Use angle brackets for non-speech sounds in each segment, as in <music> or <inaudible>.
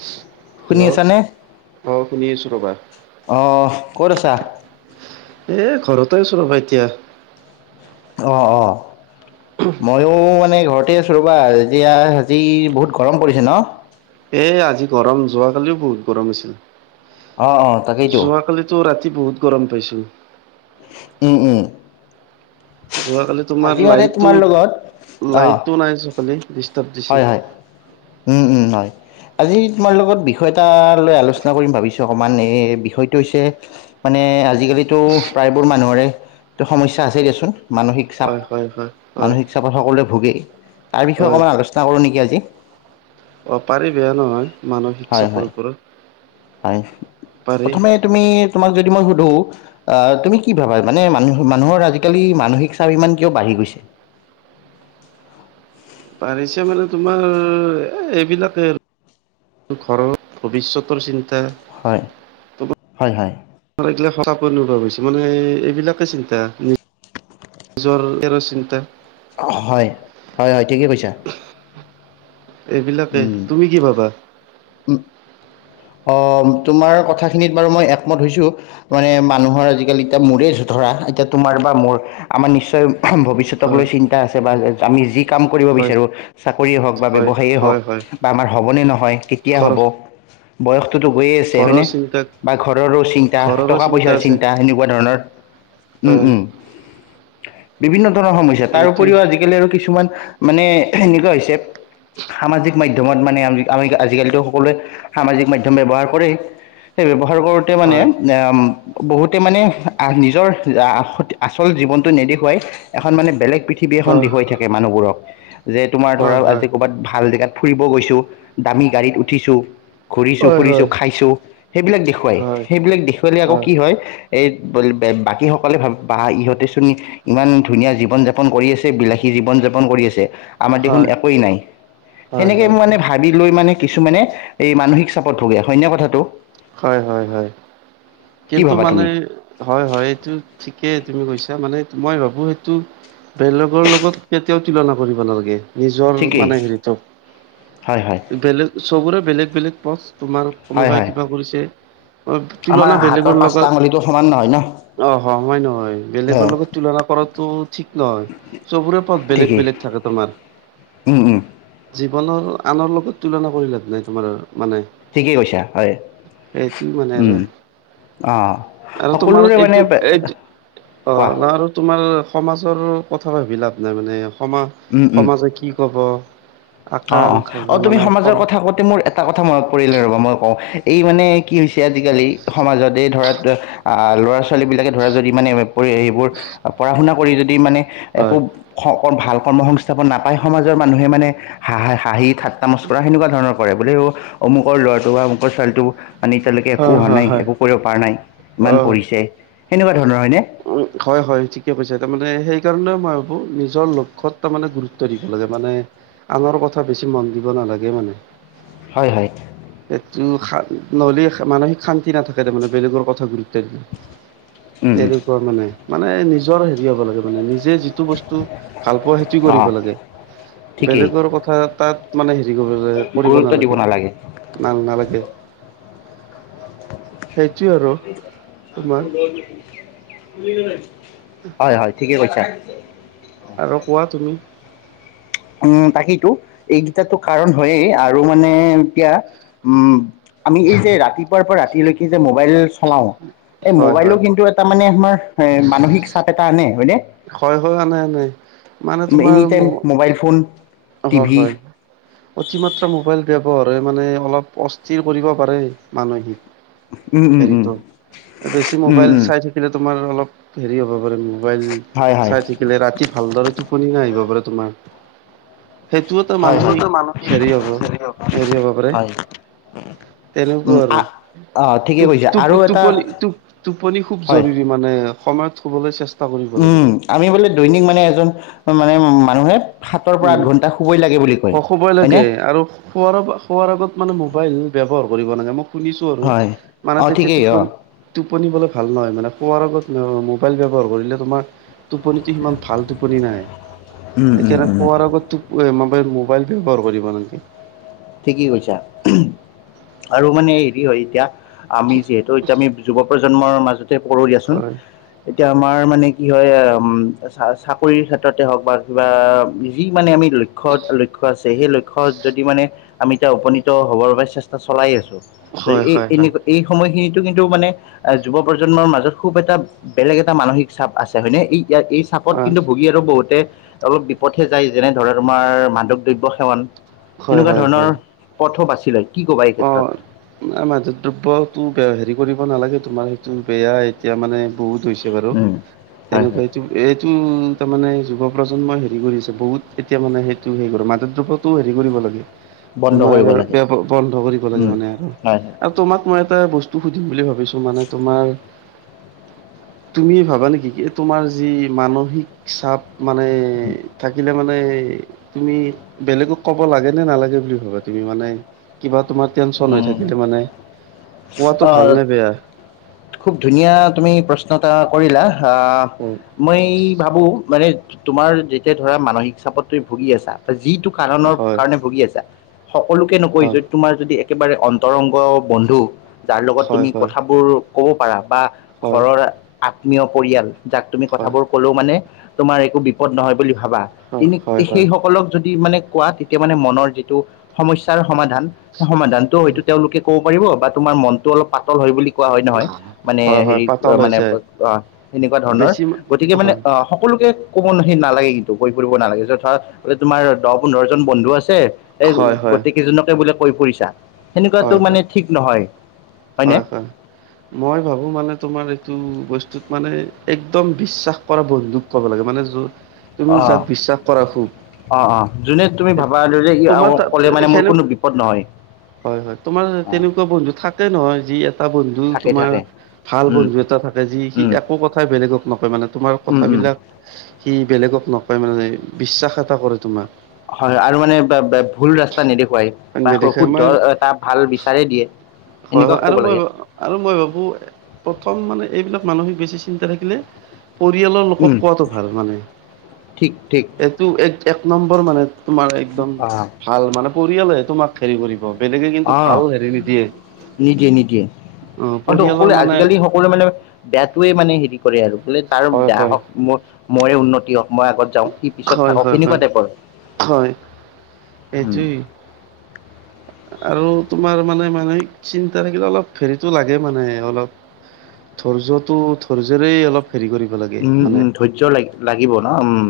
<inaudible> শুনি হেল্ল' আছা নে, অ শুনি আছো ৰ'বা। অহ ক'ত আছা? এই ঘৰতে আছোঁ ৰ'বা এতিয়া। অ', অ', মই ময়ো মানে ঘৰতে আছোঁ ৰ'বা, এতিয়া আজি বহুত গৰম পৰিছে ন! এ, আজি গৰম যোৱাকালিও বহুত গৰম আছিল। অ', অ', তাকেইতো। যোৱাকালিত ত' ৰাতি বহুত গৰম পাইছোঁ। উম, উম। যোৱাকালি আজি তোমাৰ মানে লাইটটো, তোমাৰ লগত অ', লাইটটো নাই যে ডিষ্টাৰ্ব হয়, দিছে। হয়। উম, উম, হয়। আজি তোমাৰ লগত বিষয় এটা লৈ আলোচনা কৰিম ভাবিছোঁ অকণমান এই বিষয়টো হৈছে মানে আজিকালিটো প্ৰায়বোৰ মানুহৰে টো সমস্যা আছেই দিয়াচোন। মানসিক চাপ, হয় হয় হয় হয় মানসিক চাপত সকলোৱে ভোগেই। তাৰ বিষয়ে হয় অকণমান আলোচনা কৰোঁ নেকি আজি! অ', পাৰি বেয়া নহয়, মানসিক হয়, হয়। চাপৰ হয় ওপৰত পাৰি। প্ৰথমে তুমি, তোমাক যদি মই সোধোঁ তুমি কি ভাবা মানে মানুহ, মানুহৰ আজিকালি মানসিক চাপ ইমান কিয় বাঢ়ি গৈছে? বাঢ়িছে মানে তোমাৰ এইবিলাকে আৰু ঘৰৰ ভৱিষ্যতৰ চিন্তা! হয়, হয়, হয়। এইবিলাকে চাপ অনুভৱ, মানে এইবিলাকে চিন্তা। জ্বৰ, তেৰ চিন্তা। হয়, হয়, হয়, ঠিকেই কৈছা। এইবিলাকে, উম তুমি কি ভাবা? অ', তোমাৰ কথাখিনিত বাৰু মই একমত হৈছোঁ। মানে মানুহৰ আজিকালি এতিয়া মোৰে ধৰা, এতিয়া তোমাৰ বা মোৰ আমাৰ নিশ্চয় ভৱিষ্যত হয়, লৈ চিন্তা আছে, বা আমি যি কাম কৰিব হয়, বিচাৰোঁ, চাকৰিয়ে হওঁক বা হয়, ব্যৱসায়েই হয়, হয়, হওঁক বা আমাৰ হ'বনে নহয়, কেতিয়া ঘৰ হ'ব! বয়সটোতো গৈয়ে আছে, ঘৰৰ হয়নে? চিন্তা বা ঘৰৰো চিন্তা, ঘৰৰো টকা পইচাৰ আছে চিন্তা সেনেকুৱা ধৰণৰ। উম, অ', উম। বিভিন্ন ধৰণৰ সমস্যা তাৰ সেইটোৱে উপৰিও আজি কালি আৰু কিছুমান মানে এনেকুৱা হৈছে সামাজিক মাধ্যমত মানে আ- আমি আজিকালিতো সকলোৱে সামাজিক মাধ্যম ব্যৱহাৰ কৰেই, সেই ব্যৱহাৰ কৰোঁতে মানে হয়, <unintelligible> বহুতে মানে নিজৰ আ-আচল জীৱনটো নেদেখুৱাই। এখন মানে বেলেগ পৃথিৱী এখন হয়, দেখুৱাই থাকে মানুহবোৰক যে তোমাৰ ধৰা হয়, হয়, আজি ক'ৰবাত ভাল জেগাত ফুৰিব গৈছোঁ, দামী গাড়ীত উঠিছোঁ। ঘূৰিছোঁ হয়, ফুৰিছোঁ হয়, খাইছোঁ সেইবিলাক দেখুৱাই, হয়, সেইবিলাক দেখুৱালে আকৌ কি হয় এই <unintelligible> বাকীসকলে ভাব বা ইহঁতে চোন ইমান ধুনীয়া জীৱন-যাপন কৰি আছে! বিলাসী জীৱন-যাপন কৰি আছে। আমাৰ হয়, দেখোন হয়, একোৱেই নাই! হয়, সেনেকে মোৰ মানে, ভাবি লৈ মানে, কিছুমানে এই, মানসিক চাপত ভূগে। হয়নে কথাটো? হয়, হয়, হয়। কি কিন্তু ভাবা মানে, তুমি হয়, হয়! এইটো ঠিকে তুমি কৈছা! মানে, মই ভাবোঁ সেইটো বেলেগৰ লগত, কেতিয়াও তুলনা কৰিব নালাগে। নিজৰ ঠিকেই মানে, সেৰিটো। হয় হয় বেলেগ, চবৰে বেলেগ- বেলেগ পথ। তোমাৰ, হয় কোনোবাই হয় কিবা কৰিছে। অ' তুলনা বেলেগৰ তোৰ লগত পাঁচটা আঙুলিটো সমান ন হয় ন'। অ'! হয়-হয় নহয়? বেলেগৰ লগত তুলনা কৰাটো ঠিক নহয়। চবৰে পথ, ঠিকেই বেলেগ-বেলেগ থাকে তোমাৰ। উম, উম। জীৱনৰ, আনৰ লগত তুলনা কৰি লাভ নাই, তোমাৰ মানে। ঠিকেই কৈছা, হয়! সেইটো মানে আৰু। উম, অ'! আৰু তোমাৰ, এইটো-এইটো অ'! কোৱা ন আৰু তোমাৰ, সমাজৰ কথা ভাবি লাভ নাই মানে, সমা- উম উম সমাজে কি ক'ব। অ'! আকাংক্ষা অ'! তুমি মানে সমাজৰ কম কথা কওঁতে মোৰ, এ এটা কথা মনত পৰিলে, ৰ'বা মই কওঁ! এই মানে, কি হৈছে আজিকালি, সমাজত এই ধৰা, আঁ ল'ৰা-ছোৱালীবিলাকে ধৰা যদি মানে, সেইবোৰ পঢ়া-শুনা কৰি যদি মানে, একো হয় <unintelligible> ভাল কৰ্ম সংস্থাপন নাপায়। সমাজৰ মানুহে মানে, হাঁহ-হাঁহি, ঠাট্টা-মস্কৰা, সেনেকুৱা ধৰণৰ কৰে। বোলে অ' অমুকৰ ল'ৰাটো বা অমুকৰ ছোৱালীটো মানে, এতিয়ালৈকে একো হয় হোৱা হয় নাই, হয় একো কৰিব পৰা নাই, অ ইমান পঢ়িছে! সেনেকুৱা ধৰণৰ, হয়নে? উম, হয়, হয়! ঠিকে কৈছে। তাৰমানে, সেইকাৰণে মই ভাবোঁ! নিজৰ লক্ষ্যত তাৰমানে, গুৰু ত্ব দিব লাগে। মানে, আনৰ কথা বেছি মন দিব নালাগে, মানে। হয়, হয়! এইটো, নহ'লে মানসিক শান্তি নাথাকে, তাৰমানে বেলেগৰ কথা গুৰুত্ব দিলে। তেনেকুৱা মানে! মানে, নিজৰ সেৰি হ'ব লাগে মানে, নিজে যি টো বস্তু ভাল পোৱা, সেইটো অঁ কৰিব লাগে। ঠিকেই বেলেগৰ কথা তাত মানে, সেৰি কৰি <unintelligible> কৰিব গুৰুত্ব দিব নালাগে, নাল-নালাগে। তোমাৰ <unintelligible> হয়, হয়! ঠিকে কৈছা। আৰু কোৱা তুমি? উম, তাকেইতো! এইকেইটা কাৰণ হৈয়েই। আৰু মানে এতিয়া, উম! আমি এই যে, ৰাতিপুৱাৰ পৰা ৰাতিলৈকে যে, মোবাইল চলাওঁ। এই, হয় মোবাইলো হয় কি ন্তু, এটা মানে, আমাৰ মানসিক চাপ এটা আনে, হয়নে? হয়, হয়, আনে-আনে। মানে, তোমাৰ এনি টাইম মোবাইল ফোন অ'হ' টিভি হয়। অতিমাত্ৰ মোবাইল ব্যৱহাৰে মানে, অলপ অস্থিৰ কৰিব পাৰে, মানসিক উম উম উম সেৰিটো। বেছি উম মোবাইল উম চাই থা কিলে তোমাৰ, অলপ সেৰি হ'ব পাৰে, মোবাইল হয় হয় চাই থাকিলে, ৰাতি ভালদৰে টো টোপনি নাহিব পাৰে, তোমাৰ। সেইটো এটা হয় মানসিক, সেৰি হ'ব, হয় সেৰি হ'ব পাৰে। হয় তেনেকুৱা উম আ আৰু। অ ঠিকে টোপ, কৈছে টোপ, আৰু এটা টোপনি, টোপ, টোপনি খুব হয় জৰুৰী মানে সময়ত শুবলে চেছ উম' আমি বোলে দৈনিক মানে এজন মানে মানুহে সাতৰ পৰা উম আঠ ঘণ্টা শুবই লাগে বুলি কয়, হয়নে? শুৱাৰ, শুৱাৰ আগত মানে মোবাইল ব্যৱহাৰ কৰিব নালাগে, মোক শুনিছো আৰু, হয় মানে অ তেতিয়া ঠিকেই অ টোপনি টোপনি বোলে ভাল নহয়, মানে শুৱাৰ আগত মোবাইল ব্যৱহাৰ কৰিলে তোমাৰ টোপনিটো সিমান ভাল টোপনি নাহে, উম উম সেইকাৰণ উম <unintelligible> মোবাইল, মোবাইল ব্যৱহাৰ কৰিব নালাগে। ঠিকেই কৈছা, আৰু মানে হেৰি হয় এতিয়া আমি যিহেতু এতিয়া আমি যুৱ প্ৰজন্মৰ মাজতে পৰো দিয়াচোন। হয়। এতিয়া আমাৰ মানে কি হয়, চাকৰিৰ ক্ষেত্ৰতে হওঁক বা কিবা যি মানে আমি লক্ষ্যত লক্ষ্য আছে, সেই লক্ষ্যত যদি মানে আমি এতিয়া উপনীত হ'বৰ বাবে চেষ্টা চলাই আছোঁ। হয় এই হয় এই হয়। এই সময়খিনিতো কিন্তু মানে যুৱ প্ৰজন্মৰ মাজত খুব এটা বেলেগ এটা মানসিক চাপ আছে হয়নে, এই ইয়াত এই চাপত অ' কিন্তু ভুগী আৰু বহুতে অলপ বিপথে যায়, যেনে ধৰা তোমাৰ মাদক দ্ৰব্য সেৱন। হয় সেনেকুৱা হয় ধৰণৰ হয় পথো বাছি লয়, কি ক'বা এই ক্ষেত্ৰত? না মাদক দ্ৰব্যতো হেৰি কৰিব নালাগে, তোমাৰ সেইটো বেয়া এতিয়া মানে বহুত হৈছে। বাৰু, উম হয় হয় তেনেকুৱাইটো। এইটো তাৰমানে যুৱ প্ৰজন্মই হেৰি কৰিছে বহুত এতিয়া মানে সেইটো হে কৰে, মাদদ্ৰৱ্যক টো হেৰি কৰিব লাগে, বন্ধ কৰিব তোমাৰ লাগে ব্যৱ বন্ধ কৰিব লাগে উম মানে। আৰু। হয়। আৰু তোমাক মই এটা বস্তু সুধিম বুলি ভাবিছো, মানে তোমাৰ তুমি ভাবা নেকি, কি তোমাৰ যি মানসিক চাপ মানে উম থাকিলে মানে তুমি বেলেগক ক'ব লাগে নে নালাগে বুলি ভাবা? তুমি মানে কিবা তোমাৰ টেনচন হৈ থাক উম। কিন্তু মানে, পোৱাটো ভাল আহ, নে বেয়া? খুব ধুনীয়া তুমি প্ৰশ্ন এটা কৰিলা, আহ উম'। মই ভাবো মানে তোমাৰ যেতিয়া ধৰা মানসিক চাপত তুমি ভুগি আছা, যিটো কাৰণৰ হয় কাৰণে ভুগি আছা, সকলোকে নকয় হয় যদি তোমাৰ যদি একেবাৰে অন্তৰংগ বন্ধু, যাৰ লগত হয় তুমি হয় কথাবোৰ কব পাৰা। বা হয় ঘৰৰ আত্মীয় পৰিয়াল, যাক তুমি হয় হয় কথাবোৰ। কলেও মানে তোমাৰ একো বিপদ নহয় বুলি ভাবা, কিনো হয় হয় সেইসকলক যদি মানে কোৱা তে মানে মনৰ যিটো সমস্যাৰ সমাধান, সেই সমাধানটো হয়তো তেওঁলোকে ক'ব পাৰিব, বা তোমাৰ মনটো অলপ পাতল হয় বুলি কোৱা হয় নহয়। মানে হয় হয় হেৰি পাতল হৈ মানে যায় অ' সেনেকুৱা ধৰণৰ, বেছি মা- গতিকে মানে হয় অ' সকলোকে ক'ব ন সেই নালাগে কিন্তু, কৈ ফুৰিব নালাগে যথা বোলে তোমাৰ দহ পোন্ধৰ জন বন্ধু আছে। এই হয় হয় গোটেইকেইজনকে বোলে কৈ ফুৰিছা, হয় সেনেকুৱাতো হয় মানে ঠিক নহয়, হয়নে? হয় হয় মই ভাবো মানে তোমাৰ এইটো বস্তুত মানে, একদম বিশ্বাস কৰা বন্ধুক ক'ব লাগে, মানে যোন অ' অ' অ' যোনে তুমি ভাবা ধৰি লওঁ, তোমাৰ ই তাত কলে মানে মোৰ সেনে কোনো বিপদ নহয়। হয়, হয়, তোমাৰ অঁ তেনেকুৱা বন্ধু থাকে নহয়, যি এটা বন্ধু থাকে থাকে তোমাৰ ভাল উম বন্ধু এটা থাকে, যি সি উম একো কথাই বেলেগক নকয়, মানে তোমাৰ উম উম কথাবিলাক সি বেলেগক নকয় মানে বিশ্বাস এটা কৰে তোমাক। হয় হয় আৰু মানে বা বা ভুল ৰাস্তা নেদেখুৱাই। হয় বা নেদেখে শুদ্ধ মই এটা ভাল বিচাৰেেই দিয়ে হয় এনেকুৱা হয় ক'ব আৰু মই লাগে। আৰু মই ভাবোঁ প্ৰথম মানে এইবিলাক মানসিক বেছি চিন্তা থাকিলে। পৰিয়ালৰ লোকক উম কোৱাটো ভাল মানে ঠিক ঠিক এ টো এক এক নম্বৰ মানে তোমাৰ একদম অঁ ভাল মানে পৰিয়ালে তোমাক হেৰি কৰিব। বেলেকে কিন্তু অঁ ভাল হেৰি নিদিয়ে নিদিয়ে নিদিয়ে অ' পৰিয়ালৰ মানে। সকলো মানে বেয়াটোৱে মানে হেৰি কৰে আৰু বোলে তাৰ হয় বেয়া হয় হওক মোৰ মৰে উন্নতি হওক, মই আগত যাওঁ, সি পিছত হয়, থাকক হয়, সেনেকুৱা হয়, টাইপৰ হয়, উম'। এইটোৱেই। আৰু তোমাৰ মানে মানে চিন্তা থাকিলে অলপ হেৰিতটো লাগে মানে অলপ। ধৈৰ্যটো ধৈৰ্যৰেই অলপ হেৰি কৰিব লাগ উম' উম' ধৈৰ্য্য লা লাগিব ন উম'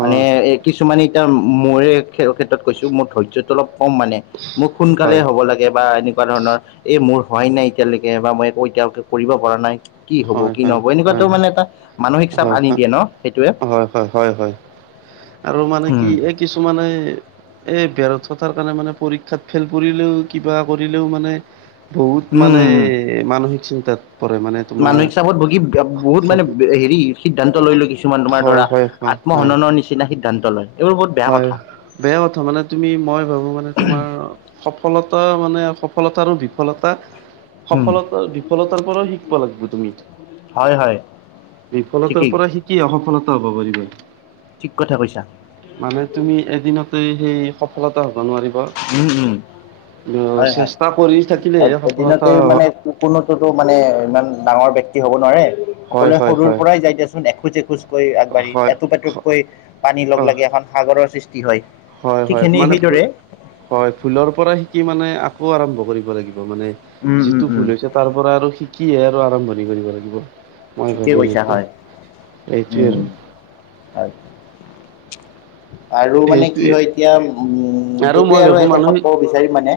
মানে অ', এ কিছুমানে এতিয়া মোৰে খেৰ ক্ষেত্ৰত কৈছোঁ মোৰ ধৈৰ্য্যৰটো অলপ কম মানে মোৰ সোনকালে হয়। হ'ব লা বা এনেকুৱা ধৰণৰ এই মোৰ হোৱাই নাই এতিয়ালৈকে বা মই একো এতিয়ালৈকে কৰিব পৰা নাই। কি হব হয়, কি হয়, নহব এনেকুৱাতো হয়, হয়, মানে এটা মানসিক চাপ হয়, আনি দিয়ে ন সেইটোৱে <inaudible> হয়, হয়, হয় আৰু মানে উম কি। কিছুমানে এ বেৰত থকাৰ কাৰণে মানে পৰীক্ষাত ফেইল কৰিলেও কিবা কৰিলেও মানে। বহুত মানে উম মানসিক চিন্তাত পৰে মানে তোমাৰ মানসিক চাপত ভুগি বহুত মানে হেৰি সিদ্ধান্ত লৈ লয় কিছুমান তোমাৰ হয়, ধৰা হয়, হয়, হয়। আত্মহননৰ নিচিনা সিদ্ধান্ত লয়। এইবোৰ বহুত বেয়া হয়, কথা বেয়া কথা মানে তুমি মই ভাবোঁ মানে তোমাৰ। সফলতা মানে সফলতা আৰু বিফলতা। উম সফলত বিফলতাৰ পৰাও শিকিব লাগিব তুমি। হয় হয় বিফলতাৰ ঠিকেই পৰা শিকি সফলতা হ'ব পাৰিবা ত ঠিক কথা কৈছা। মানে তুমি এদিনতে সেই সফলতা হ'ব নোৱাৰি উম উম হয় <inaudible> হয় চেষ্টা কৰি থাকিলে সফলতা স কোকোনটোটো মানে ইমান ডাঙৰ বক্তি হব নোৱাৰে। হয় সকলোৱে হয় সৰুৰ হয় পৰাই যায় দিয়াচোন এখোজ এখোজকৈ আগবাঢ়ি হয় এটুপ এটুপকৈ পানী লগ অ লাগি এখন সাগৰৰ সৃষ্টি হয়। হয় ঠিক হয় সেনে মানে সেইদৰে <inaudible> হয় ভুলৰ পৰা শিকি মানে আকৌ' আৰম্ভ কৰিব লাগিব মানে উম উম যিটো উম ভুল হৈছে। তাৰ পৰা আৰু শিকিহে আৰু আৰম্ভণি কৰিব লাগিব। মই ঠিকেই ভাবোঁ যি কৈছা হয় <inaudible> এইটোৱে উম আৰু। হয়। আৰু মানে কি এইটোৱে হয় এতিয়া উম' মই সেইটোৱে আৰু ভাবো শেষত মানসিক কব বিচাৰিম মানে।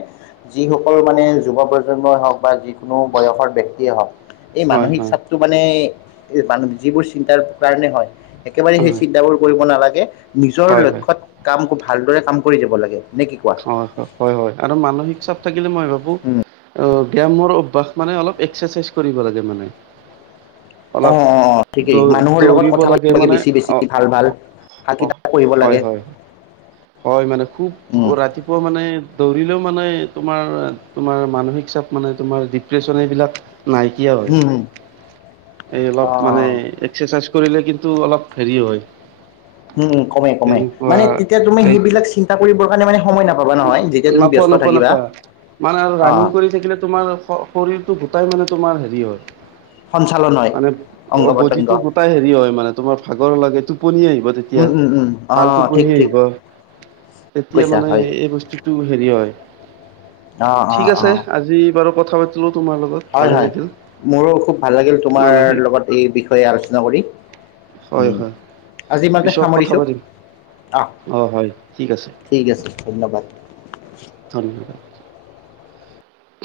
যিসকল মানে যুৱ প্ৰজন্মই হওক বা যি কোনো বয়সৰ ব্যক্তিয়ে হওক এই হয় মানসিক হয় ছা টো মানে মান যিবোৰ চিন্তাৰ কাৰণে হয় একেবাৰে সেই হয় চিন্তাবোৰ কৰিব নালাগে। নিজৰ হয় লক্ষ্যত কাম ভালদৰে কাম কৰি যাব লাগে নে কি কোৱা। হয় হয় হয় হয় আৰু মানসিক চাপ থাকিলে মই ভাবোঁ। অ' ব্যায়ামৰ অভ্যাস মানে অলপ এক্সাৰচাইজ কৰিব লাগে মানে। অ অলপ অ অ ঠিকেই দৌ মানুহৰ লগত দৌৰিব কথা লাগে পাতিবাগে মানে বেছি বেছি অ ভাল ভাল। ভাল কিতাপ পঢ়িব হয় লাগে। হয় হয়, মানে খুব উম ৰাতি পুৱা মানে দৌৰিলেও মানে তোমাৰ তোমাৰ মানসিক চাপ মানে তোমাৰ ডিপ্ৰেশ্যন এইবিলাক নাইকিয়া হয়, হম হম এই অলপ মানে অ এক্সাৰচাইজ কৰিলে কিন্তু অলপ হেৰি হয়। উম, উম, ক'মে ক'মে তেনেকুৱা মানে তেতিয়া তুমি এই সেইবিলাক চি ন্তা কৰিবৰ কাৰণে মানে সময় নাপাবা নহয় যেতিয়া তুমি নাপোৱা ব্যস্ত নাপোৱা থাকিবা। নাপোৱা মানে আৰু অ ৰানিং কৰি থাকিলে তোমাৰ শৰীৰটো গোটাই মানে তোমাৰ হেৰি হয়। সঞ্চালন হয় মানে অংগ অ', পতংগ বডিটো গোটাই হেৰি হয়, মানে তোমাৰ ভাগৰ লাগে টোপনি আহিব তেতি উম, উম, উম, অ', ঠিক ঠিক। তেতিয়া কৈছা মানে হয় এই বস্তুটো হেৰি হয়, অ অ ঠিক অ আছে, আজি বাৰু কথা পাতিলোঁ তোমাৰ লগত। হয়, ভালে হয়, লাগিল মোৰো খুব ভাল লাগিল তোমাৰ মানসিক লগত এই বিষয়ে আলোচনা কৰি। হয় উম, হয় আজি ইমানতে পিছত কথা সামৰিছো পাতিম অ'। হয় ঠিক আছে ঠিক আছে ধন্যবাদ। ধন্যবাদ।